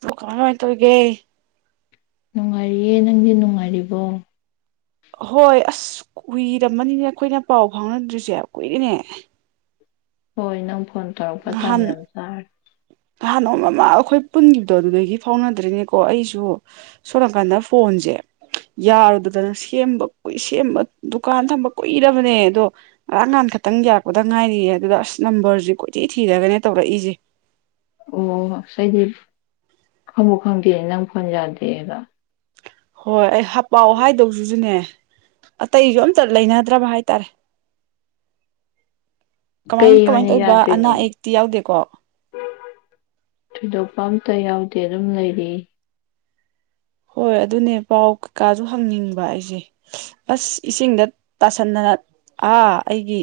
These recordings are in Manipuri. ꯀꯃꯥꯢ ꯀꯃꯥꯢ ꯇꯧꯔꯤꯒꯦ ꯅꯨꯡꯉꯥꯏꯔꯤꯌꯦ ꯅꯪꯗꯤ ꯅꯨꯡꯉꯥꯏꯔꯤꯕꯣ ꯍꯣꯏ ꯑꯁ ꯀꯨꯏꯔꯝꯃꯅꯤꯅꯦ ꯑꯩꯈꯣꯏꯅ ꯄꯥꯎ ꯐꯥꯎꯅꯗ꯭ꯔꯤꯁꯦ ꯀꯨꯏꯔꯤꯅꯦ ꯍꯣꯏ ꯅꯪ ꯐꯣꯟ ꯇꯧꯔꯛꯄ ꯇꯥꯟ ꯅꯍꯥꯟ ꯌꯥꯝ ꯆꯥꯔꯦ ꯅꯍꯥꯟ ꯅꯣꯡꯃ ꯑꯩꯈꯣꯏ ꯄꯨꯟꯈꯤꯕꯗꯣ ꯑꯗꯨꯗꯒꯤ ꯐꯥꯎꯅꯗ꯭ꯔꯤꯅꯦꯀꯣ ꯑꯩꯁꯨ ꯁꯣꯝꯅꯥꯀꯥꯟꯗ ꯐꯣꯟꯁꯦ ꯌꯥꯔꯨꯗꯗꯅ ꯁꯦꯝꯕꯏ ꯁꯦꯝꯕ ꯗꯨꯀꯥꯟ ꯊꯝꯕ ꯀꯨꯏꯔꯕꯅꯦ ꯑꯗꯣ ꯉꯔꯥꯡ ꯅꯍꯥꯜ ꯈꯛꯇꯪ ꯌꯥꯔꯛꯄꯗ ꯉꯥꯏꯔꯤꯌꯦ ꯑꯗꯨꯗ ꯑꯁ ꯅꯝꯕꯔꯁꯦ ꯀꯣꯏꯊꯤ ꯊꯤꯔꯒꯅꯦ ꯇꯧꯔꯛꯏꯁꯦ ꯑꯣ ꯑꯩꯗꯤ ꯈꯪꯕꯨꯨ ꯈꯪꯗꯦ ꯅꯪ ꯐꯣꯟ ꯌꯥꯗꯦꯒ ꯍꯣꯏ ꯑꯩ ꯄꯥꯎ ꯍꯥꯏꯗꯧꯁꯤꯁꯨꯅꯦ ꯑꯇꯩꯁꯨ ꯑꯝꯇ ꯂꯩꯅꯗ꯭ꯔꯕ ꯍꯥꯏꯇꯥꯔꯦ ꯀꯃꯥꯏꯟ ꯀꯩ ꯀꯃꯥꯏꯟ ꯑꯣꯏꯅ ꯇꯧꯏꯕ ꯑꯅꯥ ꯌꯥꯗ꯭ꯔꯤꯅꯣ ꯑꯌꯦꯛꯇꯤ ꯌꯥꯎꯗꯦꯀꯣ ꯊꯣꯏꯗꯣꯛꯄ ꯑꯝꯇ ꯌꯥꯎꯗꯦ ꯑꯗꯨꯝ ꯂꯩꯔꯤ ꯍꯣꯏ ꯑꯗꯨꯅꯦ ꯄꯥꯎ ꯀꯀꯥꯁꯨ ꯍꯪꯅꯤꯡꯕ ꯑꯩꯖꯦ ꯑꯁ ꯏꯁꯤꯡꯗ ꯇꯥꯁꯟꯗꯅ ꯑꯥ ꯑꯩꯒꯤ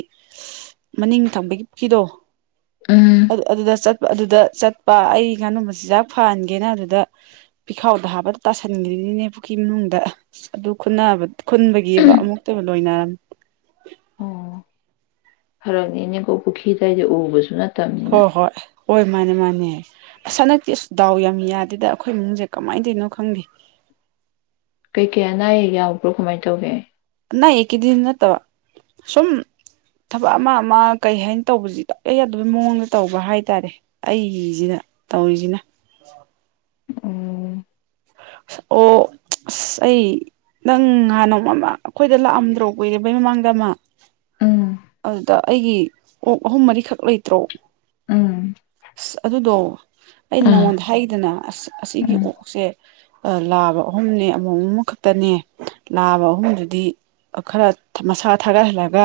ꯃꯅꯤꯡ ꯊꯪꯕꯒꯤ ꯇꯤꯗꯣ ꯎꯝ ꯑꯗꯨ ꯑꯗꯨꯗ ꯆꯠ ꯑꯗꯨꯗ ꯆꯠꯄ ꯑꯩ ꯉꯥꯅꯨ ꯃꯆꯤꯖꯥꯛ ꯐꯍꯟꯒꯦꯅ ꯑꯗꯨꯗ ꯄꯤꯈꯥꯎꯗ ꯍꯥꯞꯄ ꯇꯥꯁꯟꯒꯔꯤꯅꯤꯅꯦ ꯄꯨꯈꯤ ꯃꯅꯨꯡꯗ ꯑꯁ ꯑꯗꯨ ꯈꯨꯟꯅꯕ ꯈꯨꯟꯕꯒꯤꯕ ꯑꯃꯨꯛꯇꯕ ꯂꯣꯏꯅꯔꯝ ꯑꯣ ꯐꯔꯛꯅꯤꯅꯦꯒꯨ ꯄꯨꯈꯤꯗꯩꯗꯤ ꯎꯕꯁꯨ ꯅꯠꯇꯝ ꯍꯣ ꯍꯣꯏ ꯍꯣꯏ ꯃꯥꯅꯦ ꯃꯥꯅꯦ ꯁꯅꯛꯇꯤꯑꯁ ꯗꯥꯎ ꯌꯥꯝ ꯌꯥꯗꯦꯗ ꯑꯈꯣꯏ ꯏꯃꯨꯡꯖꯦ ꯀꯃꯥꯏꯟ ꯇꯧꯔꯤꯅꯣ ꯈꯪꯗꯦ ꯀꯩꯀꯩ ꯑꯅꯥ ꯑꯌꯦꯛ ꯌꯥꯎꯕ꯭ꯔꯣ ꯀꯃꯥꯏꯟ ꯇꯧꯒꯦ ꯑꯅꯥ ꯑꯌꯦꯛꯀꯤꯗꯤ ꯅꯠꯇꯕ ꯁꯨꯝ ꯊꯕꯛ ꯑꯃ ꯑꯃ ꯀꯩ ꯍꯥꯏꯟ ꯇꯧꯕꯖꯤꯗ ꯏꯌꯥ ꯌꯥꯗꯕꯩ ꯃꯑꯣꯡꯗ ꯇꯧꯕ ꯍꯥꯏꯇꯥꯔꯦ ꯑꯩꯒꯤꯖꯤꯅ ꯇꯧꯔꯤꯖꯤꯅ ꯑꯣ ꯑꯣ ꯑꯁ ꯑꯩ ꯅꯪ ꯉꯍꯥꯟ ꯅꯣꯡꯃ ꯑꯃ ꯑꯩꯈꯣꯏꯗ ꯂꯥꯛꯑꯝꯗ꯭ꯔꯣ ꯀꯨꯏꯔꯕꯩ ꯃꯃꯥꯡꯗ ꯑꯃ ꯎꯝ ꯑꯗꯨꯗ ꯑꯩꯒꯤ ꯑꯣꯛ ꯑꯍꯨꯝ ꯃꯔꯤꯈꯛ ꯂꯩꯇ꯭ꯔꯣ ꯎꯝ ꯑꯁ ꯑꯗꯨꯗꯣ ꯑꯩꯅ ꯑꯥ ꯅꯉꯣꯟꯗ ꯍꯥꯏꯒꯤꯗꯅ ꯑꯁ ꯑꯁꯤꯒꯤ ꯎꯝ ꯑꯣꯛꯁꯦ ꯑ ꯂꯥꯕ ꯑꯍꯨꯝꯅꯦ ꯑꯃꯣꯝ ꯑꯃ ꯈꯛꯇꯅꯦ ꯂꯥꯕ ꯑꯍꯨꯝꯗꯨꯗꯤ ꯈꯔ ꯃꯁꯥ ꯊꯥꯒꯠꯍꯜꯂꯒ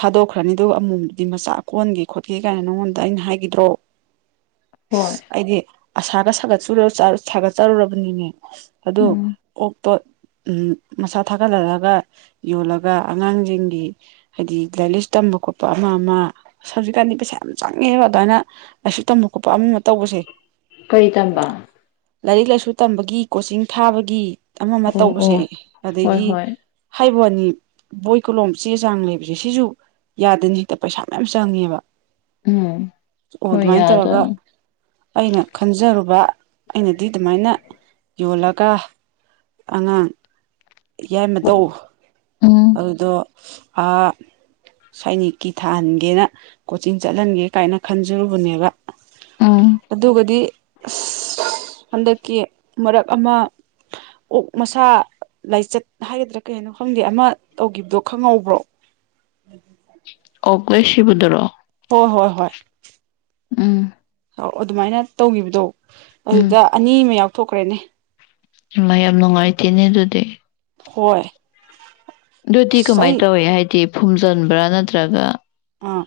ꯊꯥꯗꯣꯛꯈ꯭ꯔꯅꯤ ꯑꯗꯨꯒ ꯑꯃꯣꯝꯗꯨꯗꯤ ꯃꯆꯥ ꯀꯣꯟꯒꯦ ꯈꯣꯠꯀꯦ ꯀꯥꯏꯅ ꯅꯪꯉꯣꯟꯗ ꯑꯩꯅ ꯍꯥꯏꯒꯤꯗ꯭ꯔꯣ [unintelligible] ꯍꯣꯏ ꯑꯩꯗꯤ ꯑꯁꯥꯒ ꯁꯥꯒꯠꯆꯨꯔ ꯆꯥꯔ ꯁꯥꯒꯠꯆꯔꯨꯔꯕꯅꯤꯅꯦ ꯑꯗꯨ ꯎꯝ ꯑꯣꯛ ꯇꯣꯠ ꯑꯝ ꯃꯁꯥ ꯊꯥꯒꯠꯍꯜꯂꯒ ꯌꯣꯜꯂꯒ ꯑꯉꯥꯡꯖꯤꯡꯒꯤ ꯍꯥꯏꯗꯤ ꯂꯥꯏꯔꯤꯛ ꯂꯥꯏꯁ ꯇꯝꯕ ꯈꯣꯠꯄ ꯑꯃ ꯑꯃ ꯑꯁ ꯍꯧꯖꯤꯛꯀꯥꯟꯗꯤ ꯄꯩꯁꯥ ꯌꯥꯝ ꯆꯪꯉꯦꯕ ꯑꯗꯨꯃꯥꯏꯅ ꯂꯥꯏꯁꯨꯛ ꯇꯝꯕ ꯈꯣꯠꯄ ꯑꯃ ꯑꯃ ꯇꯧꯕꯁꯦ ꯀꯔꯤ ꯇꯝꯕ ꯂꯥꯏꯔꯤꯛ ꯂꯥꯏꯁꯨ ꯇꯝꯕꯒꯤ ꯀꯣꯆꯤꯡ ꯊꯥꯕꯒꯤ ꯑꯃ ꯑꯃ ꯑꯣ ꯇꯧꯕꯁꯦ ꯑꯣ ꯍꯣꯏ ꯑꯗꯒꯤ ꯍꯣꯏ ꯍꯥꯏꯕꯅꯤ ꯕꯣꯏ ꯀꯣꯂꯣꯝ ꯆꯦ ꯆꯥꯡ ꯂꯩꯕꯁꯦ ꯁꯤꯁꯨ ꯌꯥꯗꯅ ꯍꯦꯛꯇ ꯄꯩꯁꯥ ꯃꯌꯥꯝ ꯆꯪꯉꯦꯕ ꯎꯝ ꯑꯣ ꯍꯣꯏ ꯑꯗꯨꯃꯥꯏꯅ ꯇꯧꯔꯒ ꯌꯥꯗꯕꯅꯤ ꯑꯩꯅ ꯈꯟꯖꯔꯨꯕ ꯑꯩꯅꯗꯤ ꯑꯗꯨꯃꯥꯏꯅ ꯌꯣꯜꯂꯒ ꯑꯉꯥꯡ ꯌꯥꯏꯃ ꯇꯧ ꯑꯣ ꯑꯗꯨꯗ ꯁꯥꯏꯅꯤꯛꯀꯤ ꯊꯥꯍꯟꯒꯦꯅ ꯀꯣꯆꯤꯡ ꯆꯠꯍꯟꯒꯦ ꯀꯥꯏꯅ ꯈꯟꯖꯔꯨꯕꯅꯦꯕ ꯎꯝ ꯑꯗꯨꯒꯗꯤ ꯑꯁ ꯍꯟꯗꯛꯀꯤ ꯃꯔꯛ ꯑꯃ ꯑꯣꯛ ꯃꯁꯥ ꯂꯥꯏꯆꯠ ꯍꯥꯏꯒꯗ꯭ꯔꯥ ꯀꯩ ꯍꯥꯏꯅꯣ ꯈꯪꯗꯦ ꯑꯃ ꯇꯧꯒꯤꯕꯗꯣ ꯈꯪꯍꯧꯕ꯭ꯔꯣ [unintelligible] ꯑꯣꯛ ꯂꯣꯏ ꯁꯤꯕꯗꯨꯔꯣ ꯍꯣ ꯍꯣꯏ ꯍꯣꯏ ꯎꯝ ꯑꯧ ꯑꯗꯨꯃꯥꯏꯅ ꯇꯧꯒꯤꯕꯗꯣ ꯎꯝ ꯑꯗꯨꯗ ꯑꯅꯤ ꯑꯃ ꯌꯥꯎꯊꯣꯛꯈ꯭ꯔꯦꯅꯦ ꯃꯌꯥꯝ ꯅꯨꯡꯉꯥꯏꯇꯦꯅꯦ ꯑꯗꯨꯗꯤ ꯍꯣꯏ ꯑꯗꯨꯗꯤ ꯑꯁ ꯀꯃꯥꯏꯟ ꯑꯩ ꯇꯧꯋꯦ ꯍꯥꯏꯗꯤ ꯐꯨꯝꯖꯤꯟꯕ꯭ꯔꯥ ꯅꯠꯇ꯭ꯔꯒ ꯑꯥ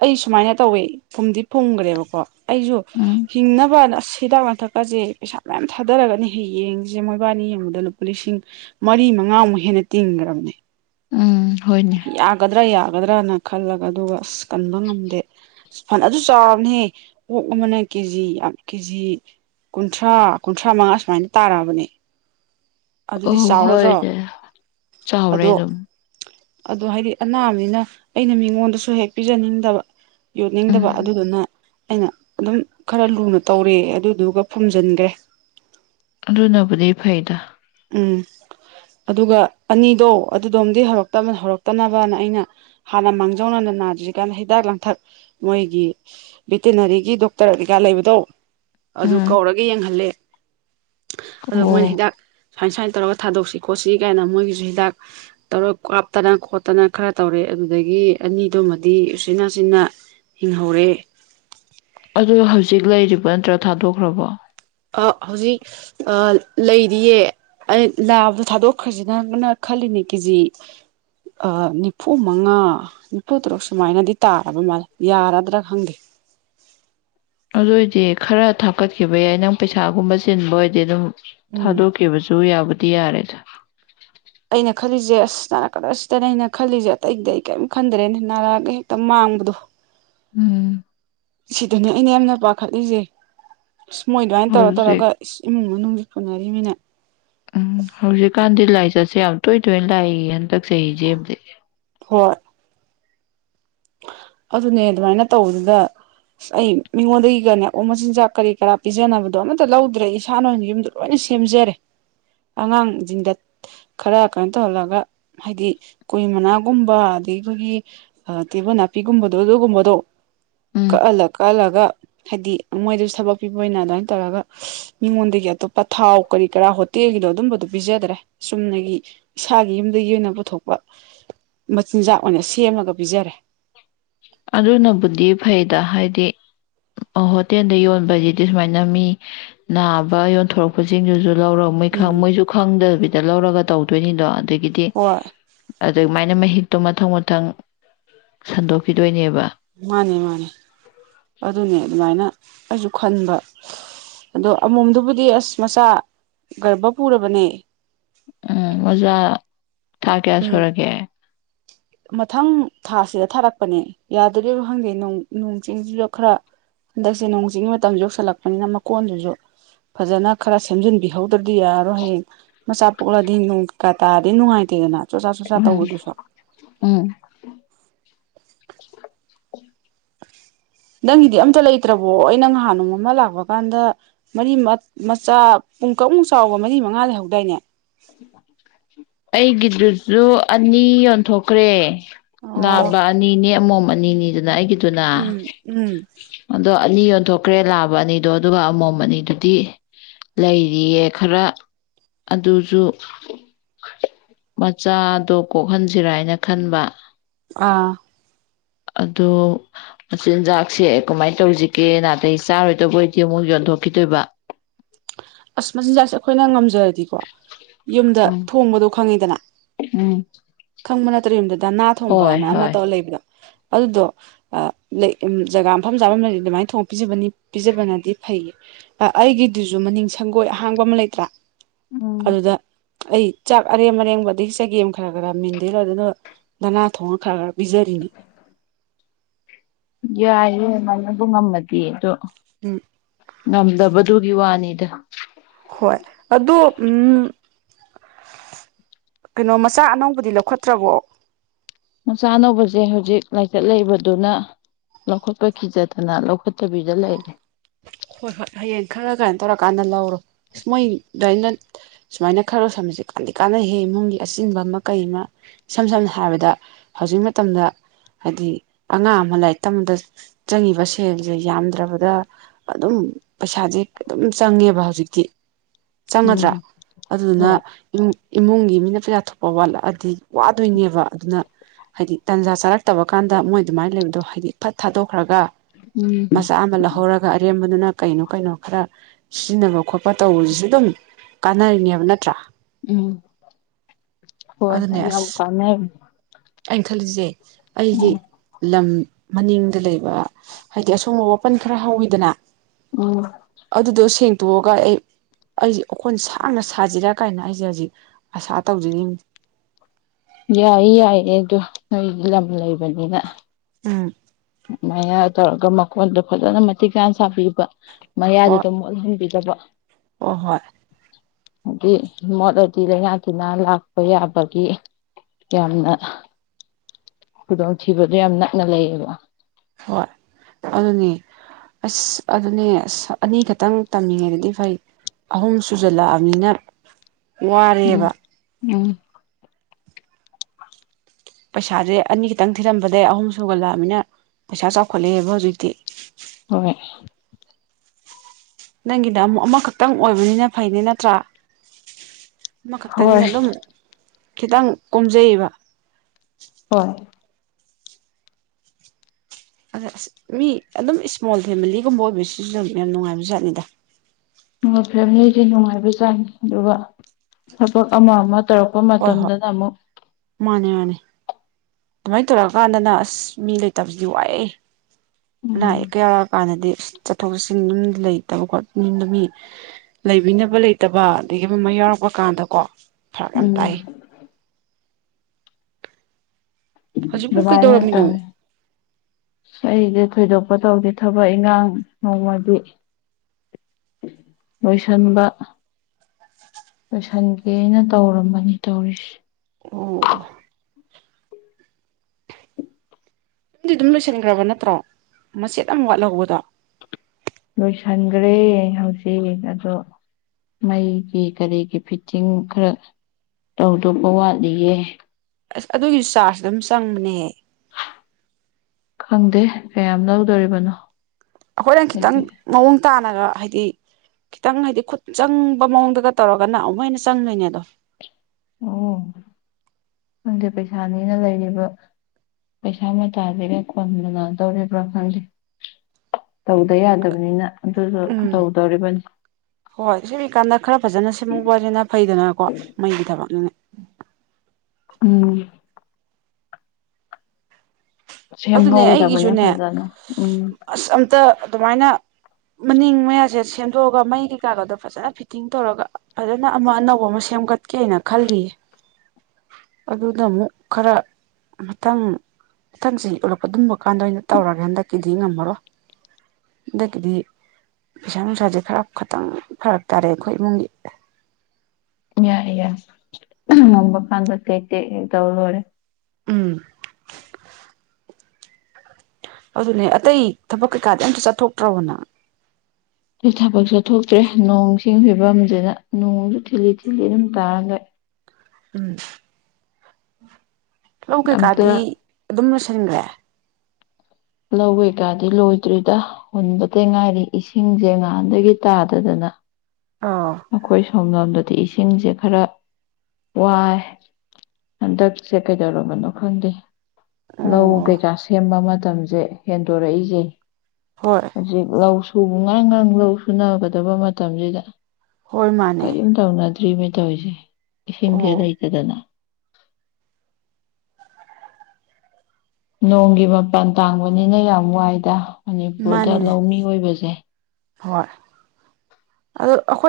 ꯑꯩ ꯁꯨꯃꯥꯏꯅ ꯇꯧꯋꯦ ꯐꯨꯝꯗꯤ ꯐꯨꯝꯒꯔꯦꯕꯀꯣ ꯑꯩꯖꯨ ꯎꯝ ꯍꯤꯡꯅꯕꯅ ꯑꯁ ꯍꯤꯗꯥꯛ ꯃꯥꯡꯊꯛ ꯂꯨꯄꯥꯁꯦ ꯄꯩꯁꯥ ꯃꯌꯥꯝ ꯊꯥꯗꯔꯒꯅꯤ ꯍꯌꯦꯡꯁꯦ ꯃꯣꯏꯕꯥꯅꯤ ꯌꯦꯡꯕꯨꯗ ꯂꯨꯄꯥ ꯂꯤꯁꯤꯡ ꯃꯔꯤ ꯃꯉꯥꯃꯨꯛ ꯍꯦꯟꯅ ꯇꯤꯡꯈ꯭ꯔꯕꯅꯦ ꯎꯝ ꯍꯣꯏꯅꯦ ꯌꯥꯒꯗ꯭ꯔꯥ ꯌꯥꯒꯗ꯭ꯔꯅ ꯈꯜꯂꯒ ꯑꯗꯨꯒ ꯑꯁ ꯀꯟꯕ ꯉꯝꯗꯦ ꯐꯅꯁꯨ ꯆꯥꯎꯔꯕꯅꯦꯍꯦ ꯑꯣꯛ ꯑꯃꯅ ꯀꯦꯖꯤ ꯌꯥꯝ ꯀꯦꯖꯤ ꯀꯨꯟꯊ꯭ꯔꯥ ꯀꯨꯟꯊ꯭ꯔꯥ ꯃꯉꯥ ꯁꯨꯃꯥꯏꯅ ꯇꯥꯔꯛꯑꯕꯅꯦ ꯑꯗꯨꯗꯤ ꯑꯣ ꯆꯥꯎꯔꯗ꯭ꯔꯣ ꯍꯣꯏꯅꯦ ꯆꯥꯎꯔꯦ ꯑꯗꯣ ꯑꯗꯨꯝ ꯑꯗꯣ ꯍꯥꯏꯗꯤ ꯑꯅꯥꯕꯅꯤꯅ ꯑꯩꯅ ꯃꯤꯉꯣꯟꯗꯁꯨ ꯍꯦꯛ ꯄꯤꯖꯅꯤꯡꯗꯕ ꯌꯣꯟꯅꯤꯡꯗꯕ ꯎꯝ ꯑꯗꯨꯗꯨꯅ ꯑꯩꯅ ꯑꯗꯨꯝ ꯈꯔ ꯂꯨꯅ ꯇꯧꯔꯦ ꯑꯗꯨꯗꯨꯒ ꯐꯨꯝꯖꯤꯟꯈ꯭ꯔꯦ ꯑꯗꯨꯅꯕꯨꯗꯤ ꯐꯩꯗ ꯎꯝ ꯑꯗꯨꯒ ꯑꯅꯤꯗꯣ ꯑꯗꯨꯗꯣꯝꯗꯤ ꯍꯧꯔꯛꯇꯕ ꯍꯧꯔꯛꯇꯅꯕꯅ ꯑꯩꯅ ꯍꯥꯟꯅ ꯃꯥꯡꯖꯧꯅꯅ ꯅꯥꯗ꯭ꯔꯤ ꯀꯥꯟꯗ ꯍꯤꯗꯥꯛ ꯂꯥꯡꯊꯛ ꯃꯣꯏꯒꯤ ꯚꯦꯇꯤꯅꯔꯤꯒꯤ ꯗꯣꯛꯇꯔ ꯀꯩꯀꯥ ꯂꯩꯕꯗꯣ ꯑꯗꯨ ꯎꯝ ꯀꯧꯔꯒ ꯌꯦꯡꯍꯜꯂꯦ ꯑꯗꯣ ꯃꯣꯏꯅ ꯑꯣ ꯍꯤꯗꯥꯛ ꯁꯨꯃꯥꯏ ꯁꯨꯃꯥꯏꯅ ꯇꯧꯔꯒ ꯊꯥꯗꯣꯛꯁꯤ ꯈꯣꯠꯁꯤ ꯀꯥꯏꯅ ꯃꯣꯏꯒꯤꯁꯨ ꯍꯤꯗꯥꯛ ꯇꯧꯔꯒ ꯀꯥꯞꯇꯅ ꯈꯣꯠꯇꯅ ꯈꯔ ꯇꯧꯔꯦ ꯑꯗꯨꯗꯒꯤ ꯑꯅꯤꯗꯨꯃꯗꯤ ꯎꯁꯤꯅꯥꯁꯤꯟꯅ ꯍꯤꯡꯍꯧꯔꯦ ꯑꯗꯣ ꯍꯧꯖꯤꯛ ꯂꯩꯔꯤꯕ ꯅꯠꯇ꯭ꯔ ꯊꯥꯗꯣꯛꯈ꯭ꯔꯕꯣ ꯑ ꯍꯧꯖꯤꯛ ꯑ ꯂꯩꯔꯤꯌꯦ ꯑꯩ ꯂꯥꯕꯗꯣ ꯊꯥꯗꯣꯛꯈ꯭ꯔꯁꯤꯅꯅ ꯈꯜꯂꯤꯅꯦ ꯀꯦꯖꯤ ꯑ ꯅꯤꯐꯨ ꯃꯉꯥꯡ ꯅꯤꯐꯨ ꯇꯔꯨꯛ ꯁꯨꯃꯥꯏꯅꯗꯤ ꯇꯥꯔꯕ ꯃꯥꯜꯂ ꯌꯥꯔꯗ꯭ꯔꯥ ꯈꯪꯗꯦ ꯑꯗꯨ ꯑꯣꯏꯏꯗꯤ ꯈꯔ ꯊꯥꯀꯠꯈꯤꯕ ꯌꯥꯏ ꯅꯪ ꯄꯩꯁꯥꯒꯨꯝꯕ ꯆꯤꯟꯕ ꯑꯣꯏꯔꯗꯤ ꯑꯗꯨꯝ ꯊꯥꯗꯣꯛ ꯎꯝ ꯊꯥꯗꯣꯛ ꯈꯤꯕꯨꯁꯨ ꯌꯥꯕꯨꯗꯤ ꯌꯥꯔꯦꯗ ꯑꯩꯅ ꯈꯜꯂꯤꯁꯦ ꯑꯁ ꯅꯥꯔꯛꯀꯗꯥ ꯁꯤꯗꯅꯦ ꯑꯩꯅ ꯈꯜꯂꯤꯁꯦ ꯑꯇꯩꯗꯤ ꯑꯩ ꯀꯩꯝ ꯈꯟꯗ꯭ꯔꯦꯅꯦ ꯅꯥꯔꯛꯑꯒ ꯍꯦꯛꯇ ꯃꯥꯡꯕꯗꯣ [inaudible] ꯎꯝ ꯁꯤꯗꯅꯦ ꯑꯩꯅ ꯌꯥꯝꯅ ꯄꯥꯈꯠꯂꯤꯁꯦ ꯑꯁ ꯃꯣꯏ ꯑꯗꯨꯃꯥꯏꯅ ꯇꯧꯔ ꯍꯧꯖꯤꯛ ꯇꯧꯔꯒ ꯏꯁ ꯏꯃꯨꯡ ꯃꯅꯨꯡ ꯄꯨꯅꯔꯤꯅꯤꯅꯥ ꯎꯝ ꯍꯧꯖꯤꯛꯀꯥꯟꯗꯤ ꯂꯥꯏꯆꯠꯁꯦ ꯌꯥꯝ ꯇꯣꯏ ꯇꯣꯏꯅ ꯂꯥꯛꯏ ꯍꯟꯗꯛ ꯆꯍꯤꯁꯤꯃꯗꯤ ꯍꯣꯏ ꯑꯗꯨꯅꯦ ꯑꯗꯨꯃꯥꯏꯅ ꯇꯧꯕꯗꯨꯗ ꯑꯁ ꯑꯩ ꯃꯤꯉꯣꯟꯗꯒꯤꯒꯅꯦ ꯑꯣ ꯃꯆꯤꯟꯖꯥꯛ ꯀꯔꯤ ꯀꯔꯥ ꯄꯤꯖꯅꯕꯗꯣ ꯑꯃꯇ ꯂꯧꯗ꯭ꯔꯦ ꯏꯁꯥꯅ ꯑꯣꯏꯅ ꯌꯨꯝꯗ ꯂꯣꯏꯅ ꯁꯦꯝꯖꯔꯦ ꯑꯉꯥꯡꯁꯤꯡꯗ ꯈꯔ ꯀꯩꯅꯣ ꯇꯧꯍꯜꯂꯒ ꯍꯥꯏꯗꯤ ꯀꯨꯏ ꯃꯅꯥꯒꯨꯝꯕ ꯑꯗꯗꯒꯤ ꯑꯩꯈꯣꯏꯒꯤ ꯇꯕꯅꯥꯄꯤꯒꯨꯝꯕꯗꯣ ꯑꯗꯨꯒꯨꯝꯕꯗꯣ ꯎꯝ ꯀꯛꯍꯜꯂ ꯀꯛꯍꯜꯂꯒ ꯍꯥꯏꯗꯤ ꯃꯣꯏꯗꯁꯨ ꯊꯕꯛ ꯄꯤꯕ ꯑꯣꯏꯅ ꯑꯗꯨꯃꯥꯏꯅ ꯇꯧꯔꯒ ꯃꯤꯉꯣꯟꯗꯒꯤ ꯑꯇꯣꯞꯄ ꯊꯥꯎ ꯀꯔꯤ ꯀꯔꯥ ꯍꯣꯇꯦꯜꯒꯤꯗꯣ ꯑꯗꯨꯝꯕꯗꯣ ꯄꯤꯖꯗ꯭ꯔꯦ ꯆꯨꯝꯅꯒꯤ ꯏꯁꯥꯒꯤ ꯌꯨꯝꯗꯒꯤ ꯑꯣꯏꯅ ꯄꯨꯊꯣꯛꯄ ꯃꯆꯤꯟꯖꯥꯛ ꯑꯣꯏꯅ ꯁꯦꯝꯂꯒ ꯄꯤꯖꯔꯦ ꯑꯗꯨꯅꯕꯨꯗꯤ ꯐꯩꯗ ꯍꯥꯏꯗꯤ ꯑꯣ ꯍꯣꯇꯦꯜꯗ ꯌꯣꯟꯕꯁꯤꯗꯤ ꯁꯨꯃꯥꯏꯅ ꯃꯤ ꯅꯥꯕ ꯌꯣꯟꯊꯣꯔꯛꯄꯁꯤꯡꯗꯨꯁꯨ ꯂꯧꯔꯣ ꯃꯣꯏ ꯈꯪ ꯎꯝ ꯃꯣꯏꯁꯨ ꯈꯪꯗꯕꯤꯗ ꯂꯧꯔꯒ ꯇꯧꯗꯣꯏꯅꯤꯗꯣ ꯑꯗꯒꯤꯗꯤ ꯍꯣꯏ ꯑꯗꯨꯃꯥꯏꯅ ꯃꯍꯤꯛꯇꯣ ꯃꯊꯪ ꯃꯊꯪ ꯁꯟꯗꯣꯛꯈꯤꯗꯣꯏꯅꯦꯕ ꯃꯥꯅꯤ ꯃꯥꯅꯤ ꯑꯗꯨꯅꯦ ꯑꯗꯨꯃꯥꯏꯅ ꯑꯩꯁꯨ ꯈꯟꯕ ꯑꯗꯣ ꯑꯃꯣꯝꯗꯨꯕꯨꯗꯤ ꯑꯁ ꯃꯆꯥ ꯒꯔꯕ ꯄꯨꯔꯕꯅꯦ ꯎꯝ ꯑꯣꯖꯥ ꯊꯥ ꯀꯌꯥ ꯎꯝ ꯁꯨꯔꯒꯦ ꯃꯊꯪ ꯊꯥꯁꯤꯗ ꯊꯥꯔꯛꯄꯅꯦ ꯌꯥꯗꯨꯔꯤꯕꯔ ꯈꯪꯗꯩ ꯅꯣꯡ ꯆꯤꯡꯁꯤꯗ ꯈꯔ ꯍꯟꯗꯛꯁꯦ ꯅꯣꯡ ꯆꯤꯡꯒꯤ ꯃꯇꯝ ꯌꯧꯁꯤꯜꯂꯛꯄꯅꯤꯅ ꯃꯀꯣꯟꯗꯨꯁꯨ ꯐꯖꯅ ꯈꯔ ꯁꯦꯝꯖꯤꯟꯕꯤꯍꯧꯗ꯭ꯔꯗꯤ ꯌꯥꯔꯣ ꯍꯌꯦꯡ ꯃꯆꯥ ꯄꯣꯛꯂꯗꯤ ꯅꯣꯡ ꯀꯥ ꯀꯥ ꯇꯥꯔꯗꯤ ꯅꯨꯡꯉꯥꯏꯇꯦꯗꯅ ꯆꯣꯆꯥꯥ ꯆꯣꯆꯥꯥ ꯎꯝ ꯇꯧꯕꯗꯨꯁꯨ ꯎꯝ ꯅꯪꯒꯤꯗꯤ ꯑꯝꯇ ꯂꯩꯇ꯭ꯔꯕꯣ ꯑꯩ ꯅꯪ ꯅꯍꯥꯟ ꯅꯣꯡꯃꯥ ꯑꯃ ꯂꯥꯛꯄ ꯀꯥꯟꯗ ꯃꯔꯤ ꯃꯆꯥ ꯄꯨꯡ ꯀꯛꯃꯨꯛ ꯆꯥꯎꯕ ꯃꯔꯤ ꯃꯉꯥ ꯂꯩꯍꯧꯗꯥꯏꯅꯦ꯫ [inaudible] ꯑꯩꯒꯤ ꯗꯗꯨꯨꯁꯨ ꯑꯅꯤ ꯌꯣꯟꯊꯣꯛꯈ꯭ꯔꯦ꯫ ꯑꯣ ꯂꯥꯕ ꯑꯅꯤꯅꯦ ꯑꯃꯣꯝ ꯑꯅꯤꯅꯤꯗꯨꯅ ꯑꯩꯒꯤꯗꯨꯅ ꯎꯝ ꯎꯝ ꯑꯗꯣ ꯑꯅꯤ ꯌꯣꯟꯊꯣꯛꯈ꯭ꯔꯦ ꯂꯥꯕ ꯑꯅꯤꯗꯣ ꯑꯗꯨꯒ ꯑꯃꯣꯝ ꯑꯅꯤꯗꯨꯗꯤ ꯂꯩꯔꯤꯌꯦ ꯈꯔ ꯑꯗꯨ ꯁꯨ ꯃꯆꯥꯗꯣ ꯀꯣꯛꯍꯟꯁꯤꯔꯥ ꯍꯥꯏꯅ ꯈꯟꯕ ꯑꯥ ꯑꯗꯣ ꯃꯆꯤꯟꯖꯥꯛꯁꯦ ꯀꯃꯥꯏꯅ ꯇꯧꯁꯤꯒꯦ ꯅꯥꯇꯩ ꯆꯥꯔꯣꯏꯗꯕ ꯑꯣꯏꯗꯤ ꯑꯃꯨꯛ ꯌꯣꯟꯊꯣꯛꯈꯤꯗꯣꯏꯕ [inaudible] ꯑꯁ ꯃꯆꯤꯟꯖꯥꯛꯁꯦ ꯑꯩꯈꯣꯏꯅ ꯉꯝꯖꯔꯗꯤꯀꯣ ꯌꯨꯝꯗ ꯎꯝ ꯊꯣꯡꯕꯗꯣ ꯈꯪꯉꯤꯗꯅ ꯎꯝ ꯈꯪꯕ ꯅꯠꯇ꯭ꯔ ꯌꯨꯝꯗ ꯅꯥ ꯍꯣꯏ ꯊꯣꯡꯕꯅ ꯑꯃ ꯍꯣꯏ ꯇꯧꯔ ꯂꯩꯕꯗꯣ ꯑꯗꯨꯗꯣ ꯖꯒꯥ ꯃꯐꯝ ꯆꯥꯐꯝ ꯑꯗꯨꯃꯥꯏꯅ ꯊꯣꯡ ꯄꯤꯖꯕꯅꯤ ꯄꯤꯖꯕꯅꯗꯤ ꯐꯩꯌꯦ꯫ ꯑꯩꯒꯤꯗꯨꯁꯨ ꯃꯅꯤꯡ ꯁꯪꯒꯣꯏ ꯑꯍꯥꯡꯕ ꯑꯃ ꯂꯩꯇ꯭ꯔꯥ ꯎꯝ ꯑꯗꯨꯗ ꯑꯩ ꯆꯥꯛ ꯑꯔꯦꯝ ꯑꯔꯦꯡꯕꯗꯒꯤ ꯆꯒꯦꯝ ꯈꯔ ꯈꯔ ꯃꯤꯟꯗꯣꯏꯔꯣ ꯑꯗꯨꯅ ꯅꯥ ꯊꯣꯡꯅ ꯈꯔ ꯈꯔ ꯖꯔꯤꯅꯤ꯫ ꯌꯥꯏꯑꯦ ꯃꯥꯅꯕꯨ ꯉꯝꯃꯗꯤ ꯑꯗꯣ ꯎꯝ ꯉꯝꯗꯕꯗꯨꯒꯤ ꯋꯥꯅꯤꯗ ꯍꯣꯏ ꯑꯗꯣ ꯎꯝ ꯀꯩꯅꯣ ꯃꯆꯥ ꯑꯅꯧꯕꯗꯤ ꯂꯧꯈꯠꯇ꯭ꯔꯕꯣ ꯃꯆꯥ ꯑꯅꯧꯕꯁꯦ ꯍꯧꯖꯤꯛ ꯂꯥꯏꯆꯠ ꯂꯩꯕꯗꯨꯅ ꯂꯧꯈꯠꯄ ꯀꯤꯖꯗꯅ ꯂꯧꯈꯠꯇꯕꯤꯗ ꯂꯩꯔꯦ꯫ ꯍꯣꯏ ꯍꯣꯏ ꯍꯌꯦꯡ ꯈꯔ ꯀꯔꯤꯅꯣ ꯇꯧꯔꯀꯥꯟꯗ ꯂꯧꯔꯣ ꯁ ꯃꯥꯏ ꯑꯗꯨꯩꯅ ꯁꯨꯃꯥꯏꯅ ꯈꯔ ꯂꯣꯏꯁꯣꯟꯕꯁꯦ ꯀꯥꯟꯗꯤ ꯀꯥꯟꯅꯍꯦ ꯏꯃꯨꯡꯒꯤ ꯑꯆꯤꯟꯕ ꯑꯃ ꯀꯩ ꯑꯃ ꯏꯁꯝ ꯁꯝꯅ ꯍꯥꯏꯔꯕꯗ ꯍꯧꯖꯤꯛ ꯃꯇꯝꯗ ꯍꯥꯏꯗꯤ ꯑꯉꯥꯡ ꯑꯃ ꯂꯥꯏꯔꯤꯛ ꯇꯝꯕꯗ ꯆꯪꯉꯤꯕ ꯁꯦꯜꯁꯦ ꯌꯥꯝꯗ꯭ꯔꯕꯗ ꯑꯗꯨꯝ ꯄꯩꯁꯥꯁꯦ ꯑꯗꯨꯝ ꯆꯪꯉꯦꯕ ꯍꯧꯖꯤꯛꯇꯤ ꯆꯪꯒꯗ꯭ꯔꯥ ꯎꯝ ꯑꯗꯨꯗꯨꯅ ꯍꯣꯏ ꯏꯃꯨꯡꯒꯤ ꯃꯤꯅ ꯄꯩꯁꯥ ꯊꯣꯛꯄ ꯋꯥꯠꯂꯛꯑꯗꯤ ꯋꯥꯗꯣꯏꯅꯦꯕ ꯑꯗꯨꯅ ꯍꯥꯏꯗꯤ ꯇꯥꯟꯖꯥ ꯆꯥꯔꯛꯇꯕ ꯀꯥꯟꯗ ꯃꯣꯏ ꯑꯗꯨꯃꯥꯏꯅ ꯂꯩꯕꯗꯣ ꯍꯥꯏꯗꯤ ꯐꯠ ꯊꯥꯗꯣꯛꯈ꯭ꯔꯒ ꯎꯝ ꯃꯆꯥ ꯑꯃ ꯂꯧꯍꯧꯔꯒ ꯑꯗꯨꯒ ꯑꯔꯦꯝꯕꯗꯨꯅ ꯀꯩꯅꯣ ꯀꯩꯅꯣ ꯈꯔ ꯁꯤꯖꯤꯟꯅꯕ ꯈꯣꯠꯄ ꯇꯧꯕꯁꯤꯁꯨ ꯑꯗꯨꯝ ꯀꯥꯟꯅꯔꯤꯅꯦꯕ ꯅꯠꯇ꯭ꯔꯥ ꯎꯝ ꯍꯣꯏ ꯑꯗꯨꯅꯦ ꯌꯥꯝ ꯑꯁ ꯀꯟꯅꯩ ꯫ ꯑꯩꯅ ꯈꯜꯂꯤꯁꯦ ꯑꯩꯁꯦ ꯎꯝ ꯂꯝ ꯃꯅꯤꯡꯗ ꯂꯩꯕ ꯍꯥꯏꯗꯤ ꯑꯁꯣꯡꯕ ꯋꯥꯄꯟ ꯈꯔ ꯍꯧꯋꯤꯗꯅ ꯎꯝ ꯑꯗꯨꯗꯣ ꯁꯦꯡꯇꯣꯛꯑꯒ ꯑꯩ ꯑꯩꯁꯦ ꯑꯩꯈꯣꯟ ꯁꯥꯡꯅ ꯁꯥꯖꯤꯔꯥ ꯀꯥꯏꯅ ꯑꯩꯁꯦ ꯍꯧꯖꯤꯛ ꯑꯁꯥ ꯇꯧꯖꯔꯤꯅꯤ꯫ ꯌꯥꯏ ꯌꯥꯏꯌꯦ ꯑꯗ ꯅꯣꯏꯒꯤ ꯂꯝ ꯂꯩꯕꯅꯤꯅ ꯎꯝ ꯑꯗꯨꯃꯥꯏꯅ ꯇꯧꯔꯒ ꯃꯈꯣꯟꯗꯣ ꯐꯖꯅ ꯃꯇꯤꯛ ꯆꯅ ꯁꯥꯕꯤꯕ ꯃꯌꯥꯗꯨꯗ ꯑꯃꯨꯛ ꯂꯍꯟꯕꯤꯗꯕ ꯑ ꯍꯣꯏ ꯍꯥꯏꯗꯤ ꯃꯣꯠꯂꯗꯤ ꯂꯩꯉꯥꯛꯇꯨꯅ ꯂꯥꯛꯄ ꯌꯥꯕꯒꯤ ꯌꯥꯝꯅ ꯈꯨꯗꯣꯡꯊꯤꯕꯗꯣ ꯌꯥꯝ ꯅꯛꯅ ꯂꯩꯌꯦꯕ ꯍꯣꯏ ꯑꯗꯨꯅꯤ꯫ ꯑꯁ ꯑꯗꯨꯅꯦ ꯑꯁ ꯑꯅꯤ ꯈꯛꯇꯪ ꯇꯝꯅꯤꯡꯉꯦ ꯑꯗꯨꯗꯤ ꯐꯩ ꯑꯍꯨꯝ ꯁꯨꯖꯜꯂꯛꯑꯅꯤꯅ ꯎꯝ ꯋꯥꯔꯦꯕ ꯎꯝ ꯄꯩꯁꯥꯁꯦ ꯑꯅꯤ ꯈꯤꯇꯪ ꯊꯤꯔꯝꯕꯗꯒꯤꯩ ꯑꯍꯨꯝ ꯁꯨꯒꯠꯂꯛꯑꯃꯤꯅ ꯄꯩꯁꯥ ꯆꯥꯎꯈꯠꯂꯛꯑꯦꯕ ꯍꯧꯖꯤꯛꯇꯤ ꯍꯣꯏ ꯅꯪꯒꯤꯗ ꯑꯃꯨꯛ ꯑꯃꯈꯛꯇꯪ ꯑꯣꯏꯕꯅꯤꯅ ꯐꯩꯅꯦ ꯅꯠꯇ꯭ꯔꯥ ꯑꯃꯈꯛꯇꯅꯤꯅ ꯍꯣꯏ ꯑꯗꯨꯝ ꯈꯤꯇꯪ ꯀꯣꯝꯖꯩꯌꯦꯕ ꯍꯣꯏ ꯑꯗ ꯑꯁ ꯃꯤ ꯑꯗꯨꯝ ꯏꯁꯃꯣꯜ ꯐꯦꯃꯤꯂꯤꯒꯨꯝꯕ ꯑꯣꯏꯕꯁꯤꯁꯨ ꯑꯗꯨꯝ ꯌꯥꯝ ꯅꯨꯡꯉꯥꯏꯕꯖꯥꯠꯅꯤꯗ ꯑꯗꯨꯒ ꯐꯦꯃꯤꯂꯤꯁ ꯅꯨꯡꯉꯥꯏꯕ ꯖꯥꯠ ꯅꯤ ꯑꯗꯨꯒ ꯊꯕꯛ ꯑꯃ ꯑꯃ ꯇꯧꯔꯛꯄ ꯆꯄ ꯍꯣꯏ ꯍꯣꯏ ꯃꯇꯝꯗꯨꯗꯅ ꯑꯃꯨꯛ ꯃꯥꯅꯦ ꯃꯥꯅꯦ ꯑꯗꯨꯃꯥꯏꯅ ꯇꯧꯔꯛꯀꯥꯟꯗꯅ ꯑꯁ ꯃꯤ ꯂꯩꯇꯕꯁꯤꯗꯤ ꯋꯥꯑꯦ ꯑꯅꯥ ꯑꯌꯦꯛ ꯎꯝ ꯀ ꯌꯥꯎꯔ ꯀꯥꯟꯗꯗꯤ ꯆꯠꯊꯣꯛ ꯆꯠꯁꯤꯟ ꯑꯗꯨꯝ ꯂꯩꯇꯕ ꯈꯣꯗꯨ ꯃꯤ ꯂꯩꯕꯤꯅꯕ ꯂꯩꯇꯕ ꯑꯗꯒꯤ ꯑꯃꯥ ꯑꯃꯥ ꯌꯥꯎꯔꯛꯄ ꯀꯥꯟꯗꯀꯣ ꯐꯔꯛ ꯌꯥꯝ ꯎꯝ ꯇꯥꯏ ꯍꯧꯖꯤꯛꯄꯨ ꯗꯕꯥꯥꯏ ꯌꯥ ꯀꯩꯗꯧꯔꯝꯃꯤꯅꯣ ꯇꯥꯔꯦ [inaudible] ꯑꯩꯁꯦ ꯊꯣꯏꯗꯣꯛꯄ ꯇꯧꯗꯦ ꯊꯕꯛ ꯏꯈꯥꯡ ꯅꯣꯡꯃꯗꯤ ꯂꯣꯏꯁꯤꯟꯕ ꯂꯣꯏꯁꯟꯒꯦꯅ ꯇꯧꯔꯝꯕꯅꯤ ꯇꯧꯔꯤꯁꯦ ꯑꯣ ꯑꯗꯨꯝꯗꯤ ꯑꯗꯨꯝ ꯂꯣꯏꯁꯤꯟꯈ꯭ꯔꯕ ꯅꯠꯇ꯭ꯔꯣ ꯃꯆꯦꯠ ꯑꯃ ꯋꯥꯠꯍꯧꯕꯗꯣ ꯂꯣꯏꯁꯟꯈ꯭ꯔꯦ ꯍꯧꯖꯤꯛ ꯑꯗꯣ ꯃꯩꯒꯤ ꯀꯔꯤꯒꯤ ꯐꯤꯠꯇꯤꯡ ꯈꯔ ꯇꯧꯗꯧꯕ ꯋꯥꯠꯂꯤꯌꯦ ꯑꯁ ꯑꯗꯨꯒꯤꯁꯨ ꯆꯥꯔꯖ ꯑꯗꯨꯝ ꯆꯪꯕꯅꯦ ꯈꯪꯗꯦ ꯀꯌꯥꯝ ꯂꯧꯗꯣꯔꯤꯕꯅꯣ ꯑꯩꯈꯣꯏꯅ ꯈꯤꯇꯪ ꯑꯗꯒꯤ ꯃꯑꯣꯡ ꯇꯥꯅꯒ ꯍꯥꯏꯗꯤ ꯈꯤꯇꯪ ꯍꯥꯏꯗꯤ ꯈꯨꯠ ꯆꯪꯕ ꯃꯑꯣꯡꯗꯒ ꯇꯧꯔꯒꯅ ꯑꯃꯨꯛ ꯍꯦꯟꯅ ꯆꯪꯗꯣꯏꯅꯦ ꯑꯗꯣ ꯑꯣ ꯈꯪꯗꯦ ꯄꯩꯁꯥꯅꯦꯅ ꯂꯩꯔꯤꯕ ꯄꯩꯁꯥ ꯃꯇꯥ ꯖꯤꯒ ꯀꯣꯟꯅꯗꯧꯔꯤꯕ꯭ꯔꯥ ꯈꯪꯗꯦ ꯇꯧꯗ ꯌꯥꯗꯕꯅꯤꯅ ꯑꯗꯨꯖꯨ ꯎꯝ ꯇꯧꯗꯣꯔꯤꯕꯅꯤ ꯍꯣꯏ ꯁꯤꯜꯂꯤꯀꯥꯟꯗ ꯈꯔ ꯐꯖꯅ ꯁꯦꯝꯃꯧꯕꯁꯤꯅ ꯐꯩꯗꯅꯀꯣ ꯃꯩꯒꯤ ꯊꯕꯛꯅꯤꯅꯦ ꯎꯝ ꯑꯗꯨꯅꯦ ꯁꯦꯝꯍꯧꯒꯗꯕꯅꯦ ꯑꯩꯒꯤꯁꯨꯅꯦ ꯐꯖꯅ ꯎꯝ ꯑꯁ ꯑꯝꯇ ꯑꯗꯨꯃꯥꯏꯅ ꯃꯅꯤꯡ ꯃꯌꯥꯁꯦ ꯁꯦꯝꯗꯣꯛꯑꯒ ꯃꯩꯒꯤ ꯀꯥꯒꯗꯣ ꯐꯖꯅ ꯐꯤꯠꯇꯤꯡ ꯇꯧꯔꯒ ꯐꯖꯅ ꯑꯃ ꯑꯅꯧꯕ ꯑꯃ ꯁꯦꯝꯒꯠ ꯀꯦꯅ ꯈꯜꯂꯤ ꯑꯗꯨꯅ ꯑꯃꯨꯛ ꯈꯔ ꯃꯊꯪ ꯃꯊꯪꯁꯤ ꯎꯠꯂꯛꯄ ꯑꯗꯨꯨꯝꯕ ꯀꯥꯟꯗ ꯑꯣꯏꯅ ꯇꯧꯔꯒꯦ ꯍꯟꯗꯛꯀꯤꯗꯤ ꯉꯝꯃꯔꯣ ꯑꯗꯒꯤꯗꯤ ꯄꯩꯁꯥ ꯅꯨꯡꯁꯥꯁꯦ ꯈꯔ ꯇꯪ ꯐꯔꯛ ꯇꯥꯔꯦ ꯑꯩꯈꯣꯏ ꯏꯃꯨꯡꯒꯤ ꯌꯥꯏ ꯌꯥꯏ ꯉꯝꯕ ꯀꯥꯟꯗ ꯇꯦꯛ ꯇꯦꯛ ꯇꯧ ꯂꯣꯏꯔꯦ ꯎꯝ ꯑꯗꯨꯅꯦ ꯑꯇꯩ ꯊꯕꯛ ꯀꯩꯀꯥꯗꯤ ꯑꯝꯇ ꯆꯠꯊꯣꯛꯇ꯭ꯔꯣꯅ ꯑꯩ ꯊꯕꯛ ꯆꯠꯊꯣꯛꯇ꯭ꯔꯦ ꯅꯣꯡ ꯆꯤꯡ ꯐꯤꯕꯝꯁꯤꯗ ꯅꯣꯡꯁꯨ ꯊꯤꯜꯂꯤ ꯊꯤꯜꯂꯤ ꯑꯗꯨꯝ ꯇꯥꯔꯒ ꯎꯝ ꯂꯧ ꯑꯝꯇ ꯀꯩꯀꯥꯗꯤ ꯑꯗꯨꯝ ꯂꯣꯏꯁꯤꯟꯈ꯭ꯔꯦ ꯂꯧꯋꯦꯀꯥꯗꯤ ꯂꯣꯏꯗ꯭ꯔꯤꯗ ꯍꯨꯟꯕꯇ ꯉꯥꯏꯔꯤ ꯏꯁꯤꯡꯁꯦ ꯉꯍꯥꯟꯗꯒꯤ ꯇꯥꯗꯗꯅ ꯑꯥ ꯑꯩꯈꯣꯏ ꯁꯣꯝꯂꯣꯝꯗꯗꯤ ꯏꯁꯤꯡꯁꯦ ꯈꯔ ꯋꯥꯏ ꯍꯟꯗꯛꯁꯦ ꯀꯩꯗꯧꯔꯕꯅꯣ ꯈꯪꯗꯦ ꯂꯧ ꯑꯣ ꯀꯩꯀꯥ ꯁꯦꯝꯕ ꯃꯇꯝꯖꯦ ꯍꯦꯟꯗꯣꯔꯛꯏꯖꯦ ꯍꯣꯏ ꯍꯧꯖꯤꯛ ꯂꯧ ꯁꯨꯕ ꯉꯔꯪ ꯉꯔꯪ ꯂꯧ ꯁꯨꯅꯒꯗꯕ ꯃꯇꯝꯖꯤꯗ ꯍꯣꯏ ꯃꯥꯅꯦ ꯇꯧꯅꯗ꯭ꯔꯤꯃꯦ ꯇꯧꯔꯤꯁꯦ ꯏꯁꯤꯡꯖꯦ ꯑꯣ ꯂꯩꯇꯗꯅ ꯅꯣꯡꯒꯤ ꯃꯄꯥꯟ ꯇꯥꯡꯕꯅꯤꯅ ꯌꯥꯝ ꯋꯥꯏꯗ ꯃꯅꯤꯄꯨꯔꯗ ꯃꯥꯅꯤꯅꯦ ꯂꯧꯃꯤ ꯑꯣꯏꯕꯖꯦ ꯍꯣꯏ ꯑꯗꯨ ꯑꯩꯈꯣꯏ